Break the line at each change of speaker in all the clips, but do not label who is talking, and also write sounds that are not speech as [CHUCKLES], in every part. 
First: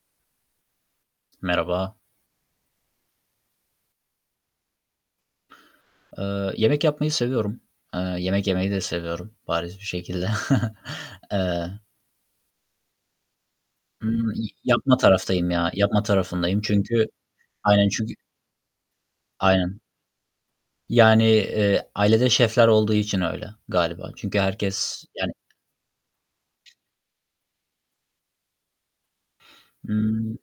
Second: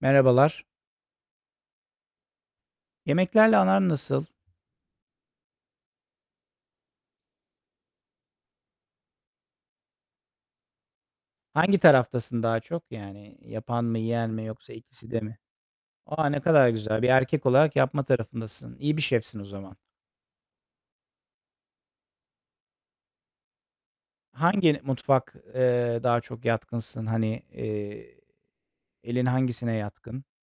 Merhabalar.
Merhaba.
Yemeklerle aran nasıl?
Eee, yemek yapmayı seviyorum. Eee, yemek yemeyi de seviyorum bariz bir şekilde. [CHUCKLES]
Hangi
Eee
taraftasın daha çok? Yani, yapan mı, yiyen
Imm,
mi yoksa
yapma
ikisi de mi?
taraftayım ya, yapma
A, ne
tarafındayım.
kadar güzel!
Çünkü
Bir erkek olarak
Aynen
yapma
çünkü
tarafındasın. İyi bir şefsin, o zaman.
Aynen. Yani, eee, ailede şefler olduğu için öyle galiba. Çünkü
Hangi
herkes, yani
mutfak, eee, daha çok yatkınsın? Hani, eee, elin hangisine yatkın?
Imm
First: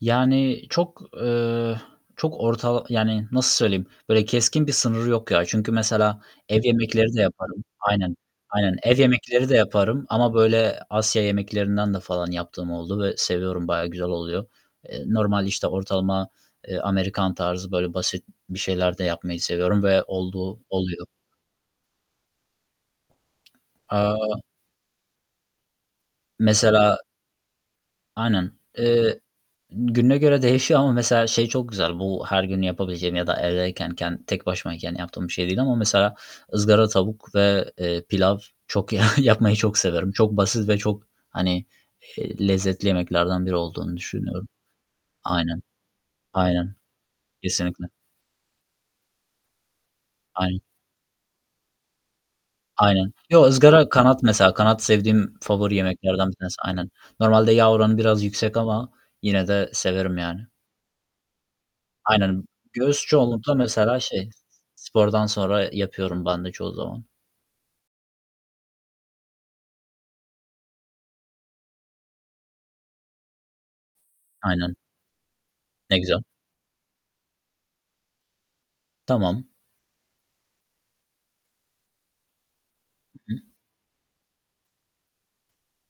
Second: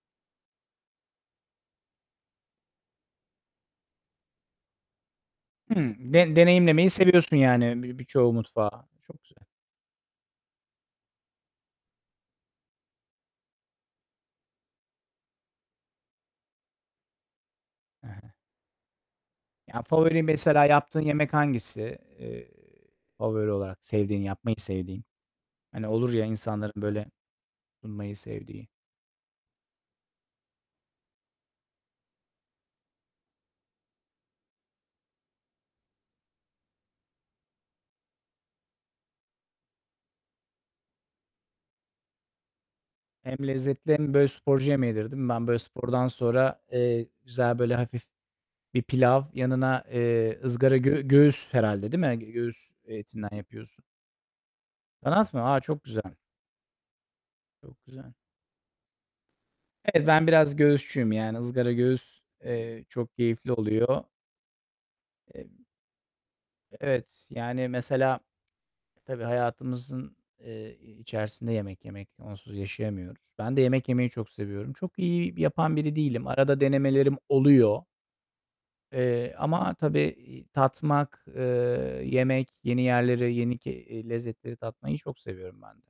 Yani, çok, eee, çok ortal Yani, nasıl söyleyeyim? Böyle, keskin bir sınırı yok, ya. Çünkü
Hımm,
mesela,
de
ev
deneyimlemeyi
yemekleri de
seviyorsun
yaparım
yani, bir
Aynen,
birçoğu
aynen.
mutfağa.
Ev
Çok güzel.
yemekleri de yaparım ama böyle, Asya yemeklerinden de falan yaptığım oldu ve seviyorum. Bayağı güzel oluyor. Eee, normal, işte, ortalama, eee, Amerikan tarzı, böyle, basit
[UNINTELLIGIBLE]
bir şeyler de yapmayı
Ya,
seviyorum ve
favori,
olduğu
mesela, yaptığın
oluyor.
yemek hangisi? Eee, favori olarak sevdiğin
Aaa
yapmayı sevdiğin. Hani, olur, ya, insanların,
Mesela
böyle, sunmayı
Aynen,
sevdiği.
eee, gününe göre değişiyor ama mesela, şey çok güzel. Bu her gün yapabileceğim ya da evdeyken, ken tek başımayken yaptığım bir şey değil ama mesela, ızgara tavuk ve eee, pilav çok ya yapmayı çok severim. Çok basit ve çok, hani, eee, lezzetli
Hem
yemeklerden biri
lezzetli
olduğunu
hem böyle,
düşünüyorum.
sporcu yemeğidir, değil mi? Ben, böyle,
Aynen,
spordan sonra,
aynen.
eee, güzel, böyle,
Kesinlikle.
hafif bir pilav yanına, eee,
Aynen.
ızgara gö göğüs herhâlde, değil mi? Göğüs
Aynen.
etinden
Yo,
yapıyorsun.
ızgara kanat, mesela. Kanat
Kanat
sevdiğim
mı? Aaa,
favori
çok güzel!
yemeklerden bir tanesi. Aynen. Normalde yağ
Çok
oranı
güzel.
biraz yüksek ama yine de
Ev
severim,
ben
yani.
biraz göğüsçüyüm. Yani, ızgara göğüs,
Aynen.
eee,
Göğüs
çok keyifli
çoğunlukla, mesela,
oluyor.
şey, spordan sonra
Eee
yapıyorum ben de çoğu zaman.
Evet, yani, mesela, tabii hayatımızın, eee, içerisinde yemek yemek. Onsuz yaşayamıyoruz. Ben de yemek yemeyi çok seviyorum.
Aynen.
Çok iyi yapan biri
Ne güzel!
değilim. Arada denemelerim oluyor. Eee,
Tamam.
ama tabii i tatmak, eee, yemek, yeni yerleri,
[UNINTELLIGIBLE]
yeni ke eee, lezzetleri tatmayı çok seviyorum ben de.